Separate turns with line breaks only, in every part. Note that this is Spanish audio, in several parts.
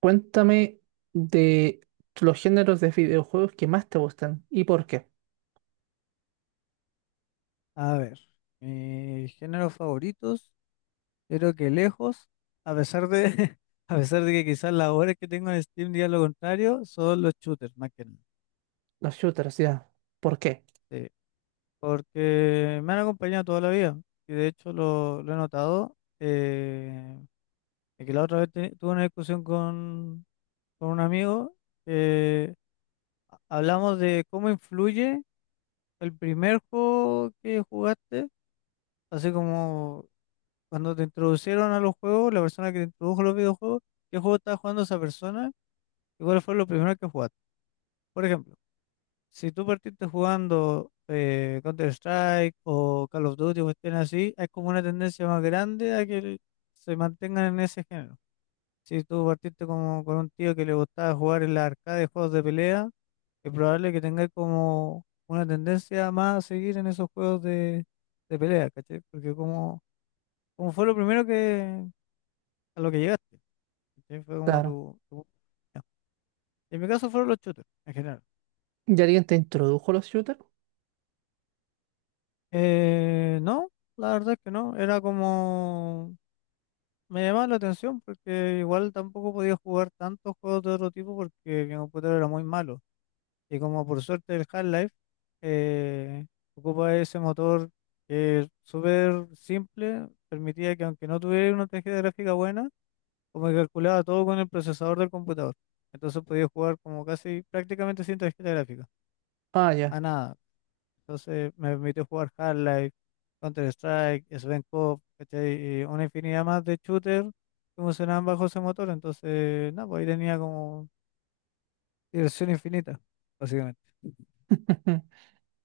Cuéntame de los géneros de videojuegos que más te gustan y por qué.
A ver, mis géneros favoritos, creo que lejos, a pesar de, a pesar de que quizás las horas que tengo en Steam digan lo contrario, son los shooters, más que nada.
Los shooters, ya. ¿Por qué?
Sí, porque me han acompañado toda la vida y de hecho lo he notado. De que la otra vez tuve una discusión con un amigo. eh, Hablamos de cómo influye el primer juego que jugaste, así como cuando te introducieron a los juegos, la persona que te introdujo a los videojuegos, ¿qué juego estaba jugando esa persona? ¿Y cuál fue lo primero que jugaste? Por ejemplo, si tú partiste jugando Counter-Strike o Call of Duty o cuestiones así, hay como una tendencia más grande a que se mantengan en ese género. Si tú partiste como con un tío que le gustaba jugar en la arcade de juegos de pelea, es probable que tengáis como una tendencia más a seguir en esos juegos de pelea, ¿cachai? Porque como fue lo primero que a lo que llegaste. ¿Cachai? Fue como
Claro.
ya. En mi caso fueron los shooters, en general.
¿Ya alguien te introdujo los shooters?
No, la verdad es que no. Era como. Me llamaba la atención porque igual tampoco podía jugar tantos juegos de otro tipo porque mi computador era muy malo. Y como por suerte el Half-Life eh, ocupa ese motor que es súper simple, permitía que aunque no tuviera una tarjeta gráfica buena, como que calculaba todo con el procesador del computador. Entonces podía jugar como casi prácticamente sin tarjeta gráfica.
Ah, ya.
A nada, entonces me permitió jugar Half-Life, Counter-Strike, Svenco, ¿cachai? Y una infinidad más de shooters que funcionaban bajo ese motor. Entonces, no, pues ahí tenía como diversión infinita, básicamente. ¿En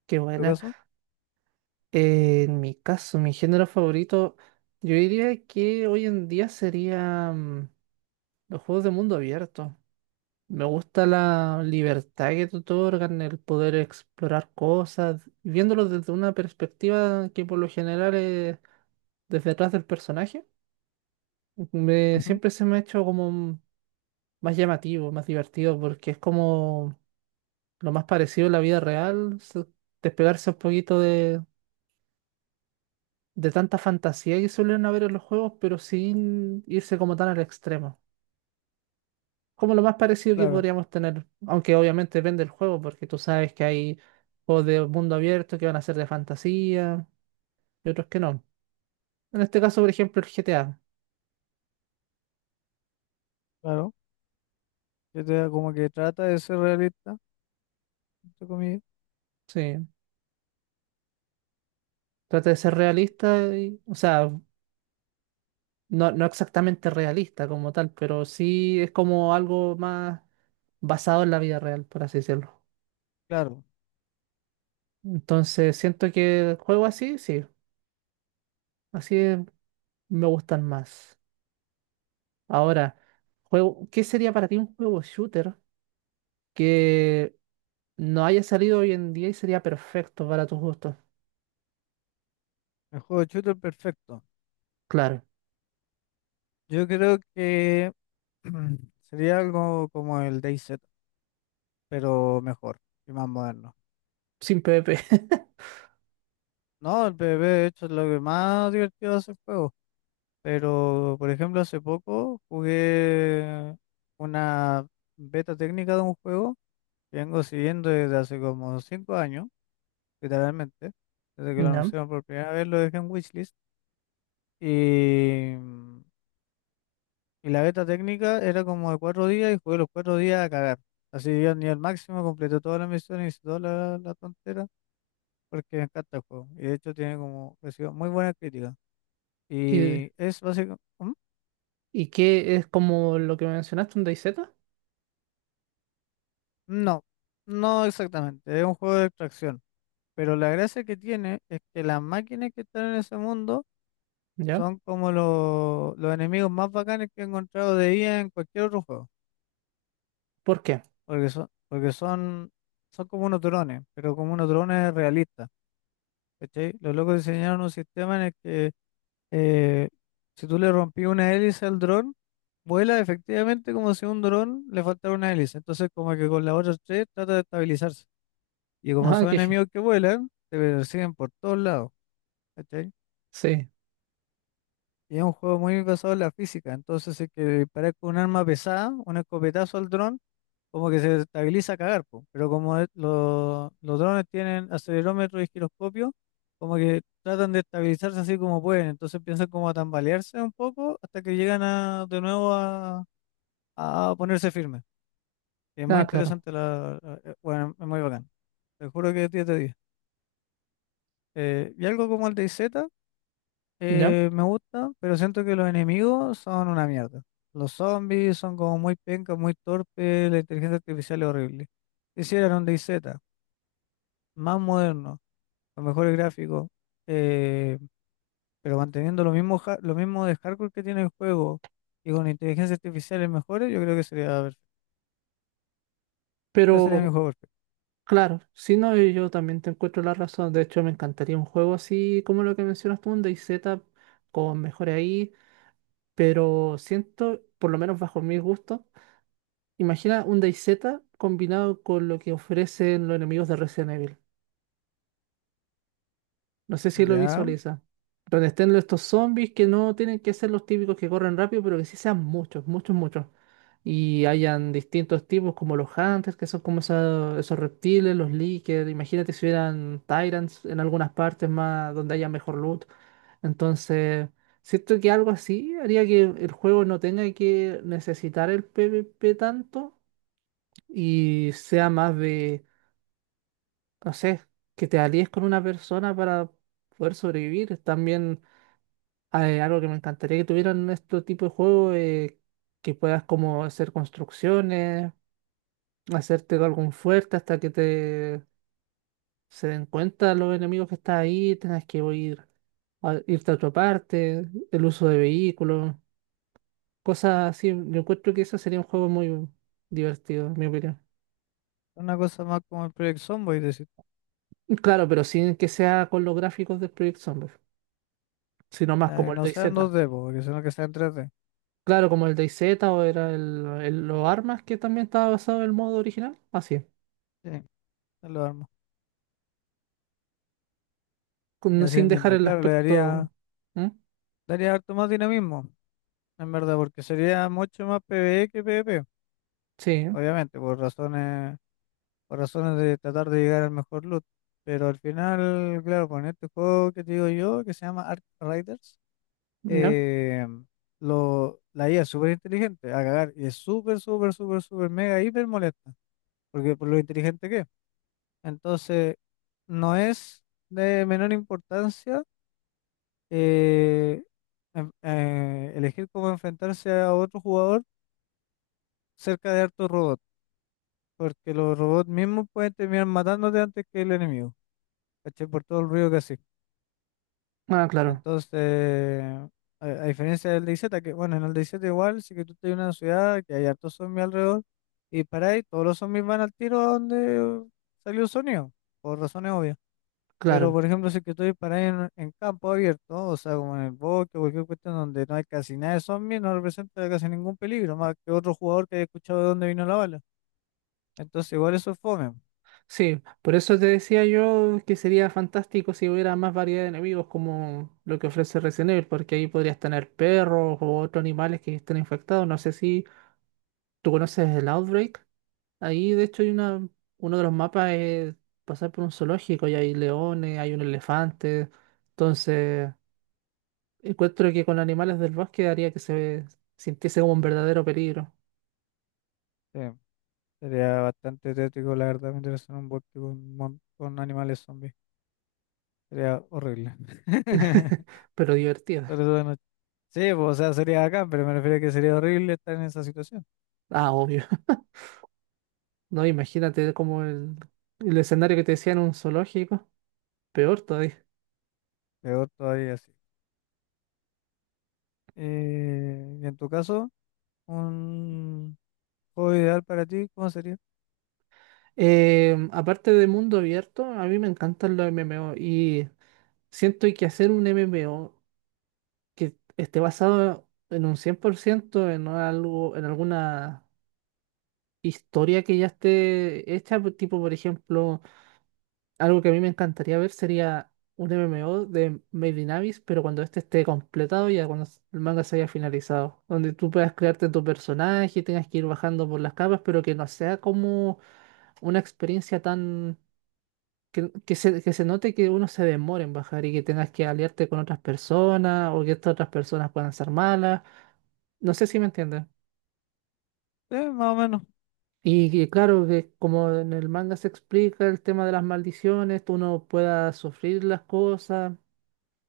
Qué
tu
buena.
caso?
En mi caso, mi género favorito, yo diría que hoy en día serían los juegos de mundo abierto. Me gusta la libertad que te otorgan, el poder explorar cosas, viéndolo desde una perspectiva que por lo general es desde atrás del personaje.
Ujú.
Siempre se me ha hecho como más llamativo, más divertido, porque es como lo más parecido a la vida real, despegarse un poquito de tanta fantasía que suelen haber en los juegos, pero sin irse como tan al extremo. Como lo más parecido que
Claro,
podríamos tener, aunque obviamente depende del juego, porque tú sabes que hay juegos de mundo abierto que van a ser de fantasía y otros que no. En este caso, por ejemplo, el GTA.
claro. Yo te como que trata de ser realista, entre comillas.
Sí, trata de ser realista, o sea, no, no exactamente realista como tal, pero sí es como algo más basado en la vida real, por así decirlo.
Claro,
Entonces, siento que juego así, sí, así es- me gustan más. Ahora, ¿qué sería para ti un juego shooter que no haya salido hoy en día y sería perfecto para tus gustos?
el juego de shooter perfecto.
Claro,
Yo creo que sería algo como el DayZ, pero mejor y más moderno.
sin PvP.
No, el PvP de hecho es lo que más divertido hace el juego. Pero, por ejemplo, hace poco jugué una beta técnica de un juego que vengo siguiendo desde hace como 5 años, literalmente. Desde que lo
¿Ya?
anunciaron por primera vez lo dejé en Wishlist. Y, y la beta técnica era como de 4 días y jugué los 4 días a cagar. Así yo al nivel máximo completé todas las misiones y toda la tontera porque me encanta el juego. Y de hecho tiene como, recibió muy buena crítica.
¿Y,
Y es básicamente.
y qué es como lo que mencionaste, un DayZ?
No, no exactamente, es un juego de extracción, pero la gracia que tiene es que las máquinas que están en ese mundo
¿Ya?
son como los enemigos más bacanes que he encontrado de IA en cualquier otro juego,
¿Por qué?
porque son, son como unos drones, pero como unos drones realistas, ¿cachai? Los locos diseñaron un sistema en el que eh, si tú le rompí una hélice al dron, vuela efectivamente como si a un dron le faltara una hélice, entonces como que con las otras tres trata de estabilizarse. Y como
Ah,
son
que
enemigos que vuelan, te persiguen por todos lados, ¿cachai?
sí.
Y es un juego muy basado en la física, entonces si es que disparar con un arma pesada, un escopetazo al dron, como que se estabiliza a cagar, po. Pero como los drones tienen acelerómetro y giroscopio, como que tratan de estabilizarse así como pueden, entonces piensan como a tambalearse un poco hasta que llegan a, de nuevo a ponerse firmes. Es muy
Nada, claro.
interesante, bueno, es muy bacán. Te juro que 10 de 10. Y algo como el DayZ.
¿Ya?
Me gusta, pero siento que los enemigos son una mierda. Los zombies son como muy pencas, muy torpes, la inteligencia artificial es horrible. Hicieran un DayZ, más moderno, con mejores gráficos, eh, pero manteniendo lo mismo, lo mismo de hardcore que tiene el juego y con inteligencia artificial mejores, yo creo que sería perfecto. Ese sería
Pero...
mi juego perfecto.
Claro, si no, y yo también te encuentro la razón. De hecho, me encantaría un juego así como lo que mencionas tú, un DayZ con mejores ahí, pero siento, por lo menos bajo mis gustos, imagina un DayZ combinado con lo que ofrecen los enemigos de Resident Evil. No sé si lo
Ya,
visualiza. Donde estén estos zombies que no tienen que ser los típicos que corren rápido, pero que sí sean muchos, muchos, muchos. Y hayan distintos tipos, como los hunters, que son como esos reptiles, los leakers. Imagínate si hubieran tyrants en algunas partes más donde haya mejor loot. Entonces, siento que algo así haría que el juego no tenga que necesitar el PvP tanto y sea más, no sé, que te alíes con una persona para poder sobrevivir. También, algo que me encantaría que tuvieran este tipo de juego, que puedas como hacer construcciones, hacerte algún fuerte hasta que te se den cuenta los enemigos que estás ahí, tengas que ir irte a otra parte, el uso de vehículos, cosas así. Yo encuentro que eso sería un juego muy divertido, en mi opinión.
una cosa más como el Project Zomboid, decir,
Claro, pero sin que sea con los gráficos del Project Zomboid, sino más
ah,
como
que
el
no sean
DayZ.
2D po, porque sino que sean 3D.
Claro, como el DayZ o era el, los armas que también estaba basado en el modo original. Así es.
Sí, ya lo armo. Ya se
Sin dejar
entendiendo.
el
Claro, le daría,
aspecto. ¿Mm?
daría harto más dinamismo. En verdad, porque sería mucho más PvE que PvP,
Sí,
obviamente, por razones de tratar de llegar al mejor loot. Pero al final, claro, con este juego que te digo yo, que se llama Ark Riders,
¿no?
eh, la IA es súper inteligente, a cagar, y es súper, súper, súper, súper, mega, hiper molesta, porque por lo inteligente que es. Entonces, no es de menor importancia eh, elegir cómo enfrentarse a otro jugador cerca de hartos robots. Porque los robots mismos pueden terminar matándote antes que el enemigo, ¿cachai? Por todo el ruido que hace.
Ah, claro,
Entonces, a diferencia del DayZ, que bueno, en el DayZ igual, sí que tú estás en una ciudad que hay hartos zombies alrededor, y para ahí todos los zombies van al tiro a donde salió el sonido, por razones obvias. Pero,
claro.
por ejemplo, si que tú disparas en campo abierto, o sea, como en el bosque o cualquier cuestión donde no hay casi nada de zombies, no representa casi ningún peligro, más que otro jugador que haya escuchado de dónde vino la bala. Entonces, igual eso es fome.
Sí, por eso te decía yo que sería fantástico si hubiera más variedad de enemigos como lo que ofrece Resident Evil, porque ahí podrías tener perros o otros animales que estén infectados. No sé si tú conoces el Outbreak. Ahí, de hecho, uno de los mapas es pasar por un zoológico y hay leones, hay un elefante. Entonces. Encuentro que con animales del bosque haría que se sintiese como un verdadero peligro,
Sí. Sería bastante tétrico, la verdad, meterse en un bosque con animales zombies. Sería horrible.
pero divertido.
Sobre todo de noche. Sí, pues, o sea, sería acá, pero me refiero a que sería horrible estar en esa situación.
Ah, obvio. No, imagínate como el escenario que te decía en un zoológico, peor todavía.
Peor todavía, sí. Y en tu caso, un juego ideal para ti, ¿cómo sería?
Aparte de mundo abierto, a mí me encantan los MMO y siento que hacer un MMO que esté basado en un 100% en algo, en alguna historia que ya esté hecha, pues, tipo por ejemplo. Algo que a mí me encantaría ver sería un MMO de Made in Abyss, pero cuando este esté completado, ya cuando el manga se haya finalizado, donde tú puedas crearte tu personaje y tengas que ir bajando por las capas, pero que no sea como una experiencia tan... Que se note que uno se demore en bajar y que tengas que aliarte con otras personas o que estas otras personas puedan ser malas. No sé si me entiendes.
Sí, más o menos.
Claro que como en el manga se explica el tema de las maldiciones, tú no puedas sufrir las cosas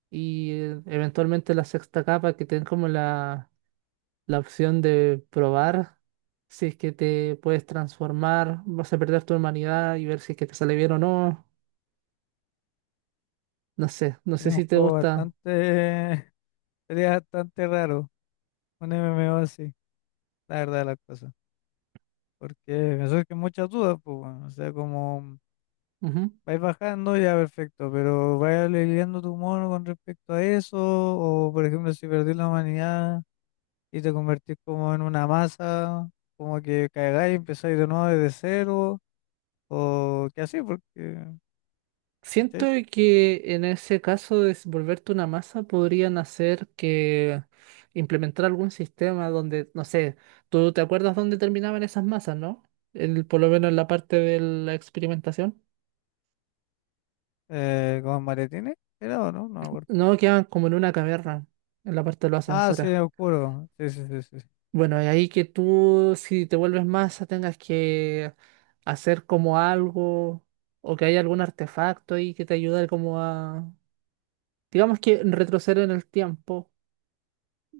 y, eventualmente la sexta capa que te den como la opción de probar si es que te puedes transformar, vas a perder tu humanidad y ver si es que te sale bien o no. No sé, no sé
Sería un
si te
juego
gusta.
bastante, sería bastante raro, un MMO así, la verdad de las cosas. Porque me surgen muchas dudas, pues, bueno, o sea, como.
Ujú.
Vais bajando, ya perfecto, pero vaya lidiando tu mono con respecto a eso, o por ejemplo, si perdís la humanidad y te convertís como en una masa, como que caigáis y empezáis de nuevo desde cero, o que así, porque,
Siento
¿cachai?
que en ese caso de volverte una masa podrían hacer que implementar algún sistema donde, no sé, tú te acuerdas dónde terminaban esas masas, ¿no? El, por lo menos en la parte de la experimentación.
¿Con maletines? ¿Era o no? No me acuerdo.
No, quedan como en una caverna, en la parte de los
Ah, sí,
ascensores.
oscuro. Sí, sí, sí, sí. Sí.
Bueno, y ahí que tú, si te vuelves masa, tengas que hacer como algo, o que haya algún artefacto ahí que te ayude como a, digamos, que retroceder en el tiempo,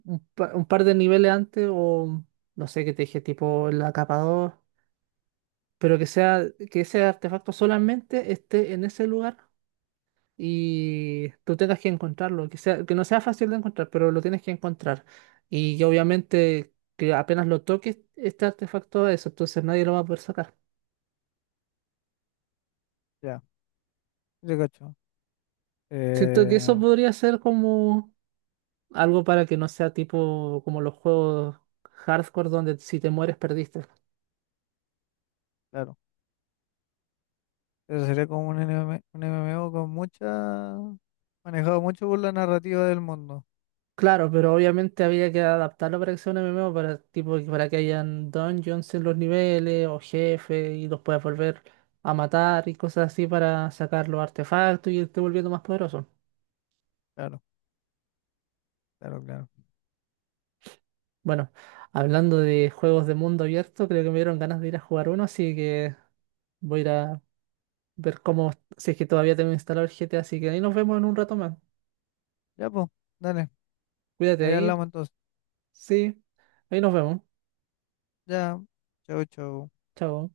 un par de niveles antes, o no sé qué te dije, tipo la capa 2, pero que sea, que ese artefacto solamente esté en ese lugar y tú tengas que encontrarlo, que sea, que no sea fácil de encontrar, pero lo tienes que encontrar. Y que obviamente que apenas lo toques, este artefacto es eso, entonces nadie lo va a poder sacar.
Ya, te cacho.
Siento que eso
Eh,
podría ser como algo para que no sea tipo como los juegos hardcore donde si te mueres perdiste.
claro, eso sería como un MMO con mucha, manejado mucho por la narrativa del mundo.
Claro, pero obviamente había que adaptarlo para que sea un MMO, para, tipo, para que hayan dungeons en los niveles o jefes y los puedas volver a matar y cosas así para sacar los artefactos y irte volviendo más poderoso.
Claro, claro, claro.
Bueno, hablando de juegos de mundo abierto, creo que me dieron ganas de ir a jugar uno, así que voy a ir a ver cómo, si es que todavía tengo instalado el GTA, así que ahí nos vemos en un rato más.
Ya, pues, dale,
Cuídate
ahí
ahí,
hablamos entonces.
sí, ahí nos vemos.
Ya, chau, chau.
Chao.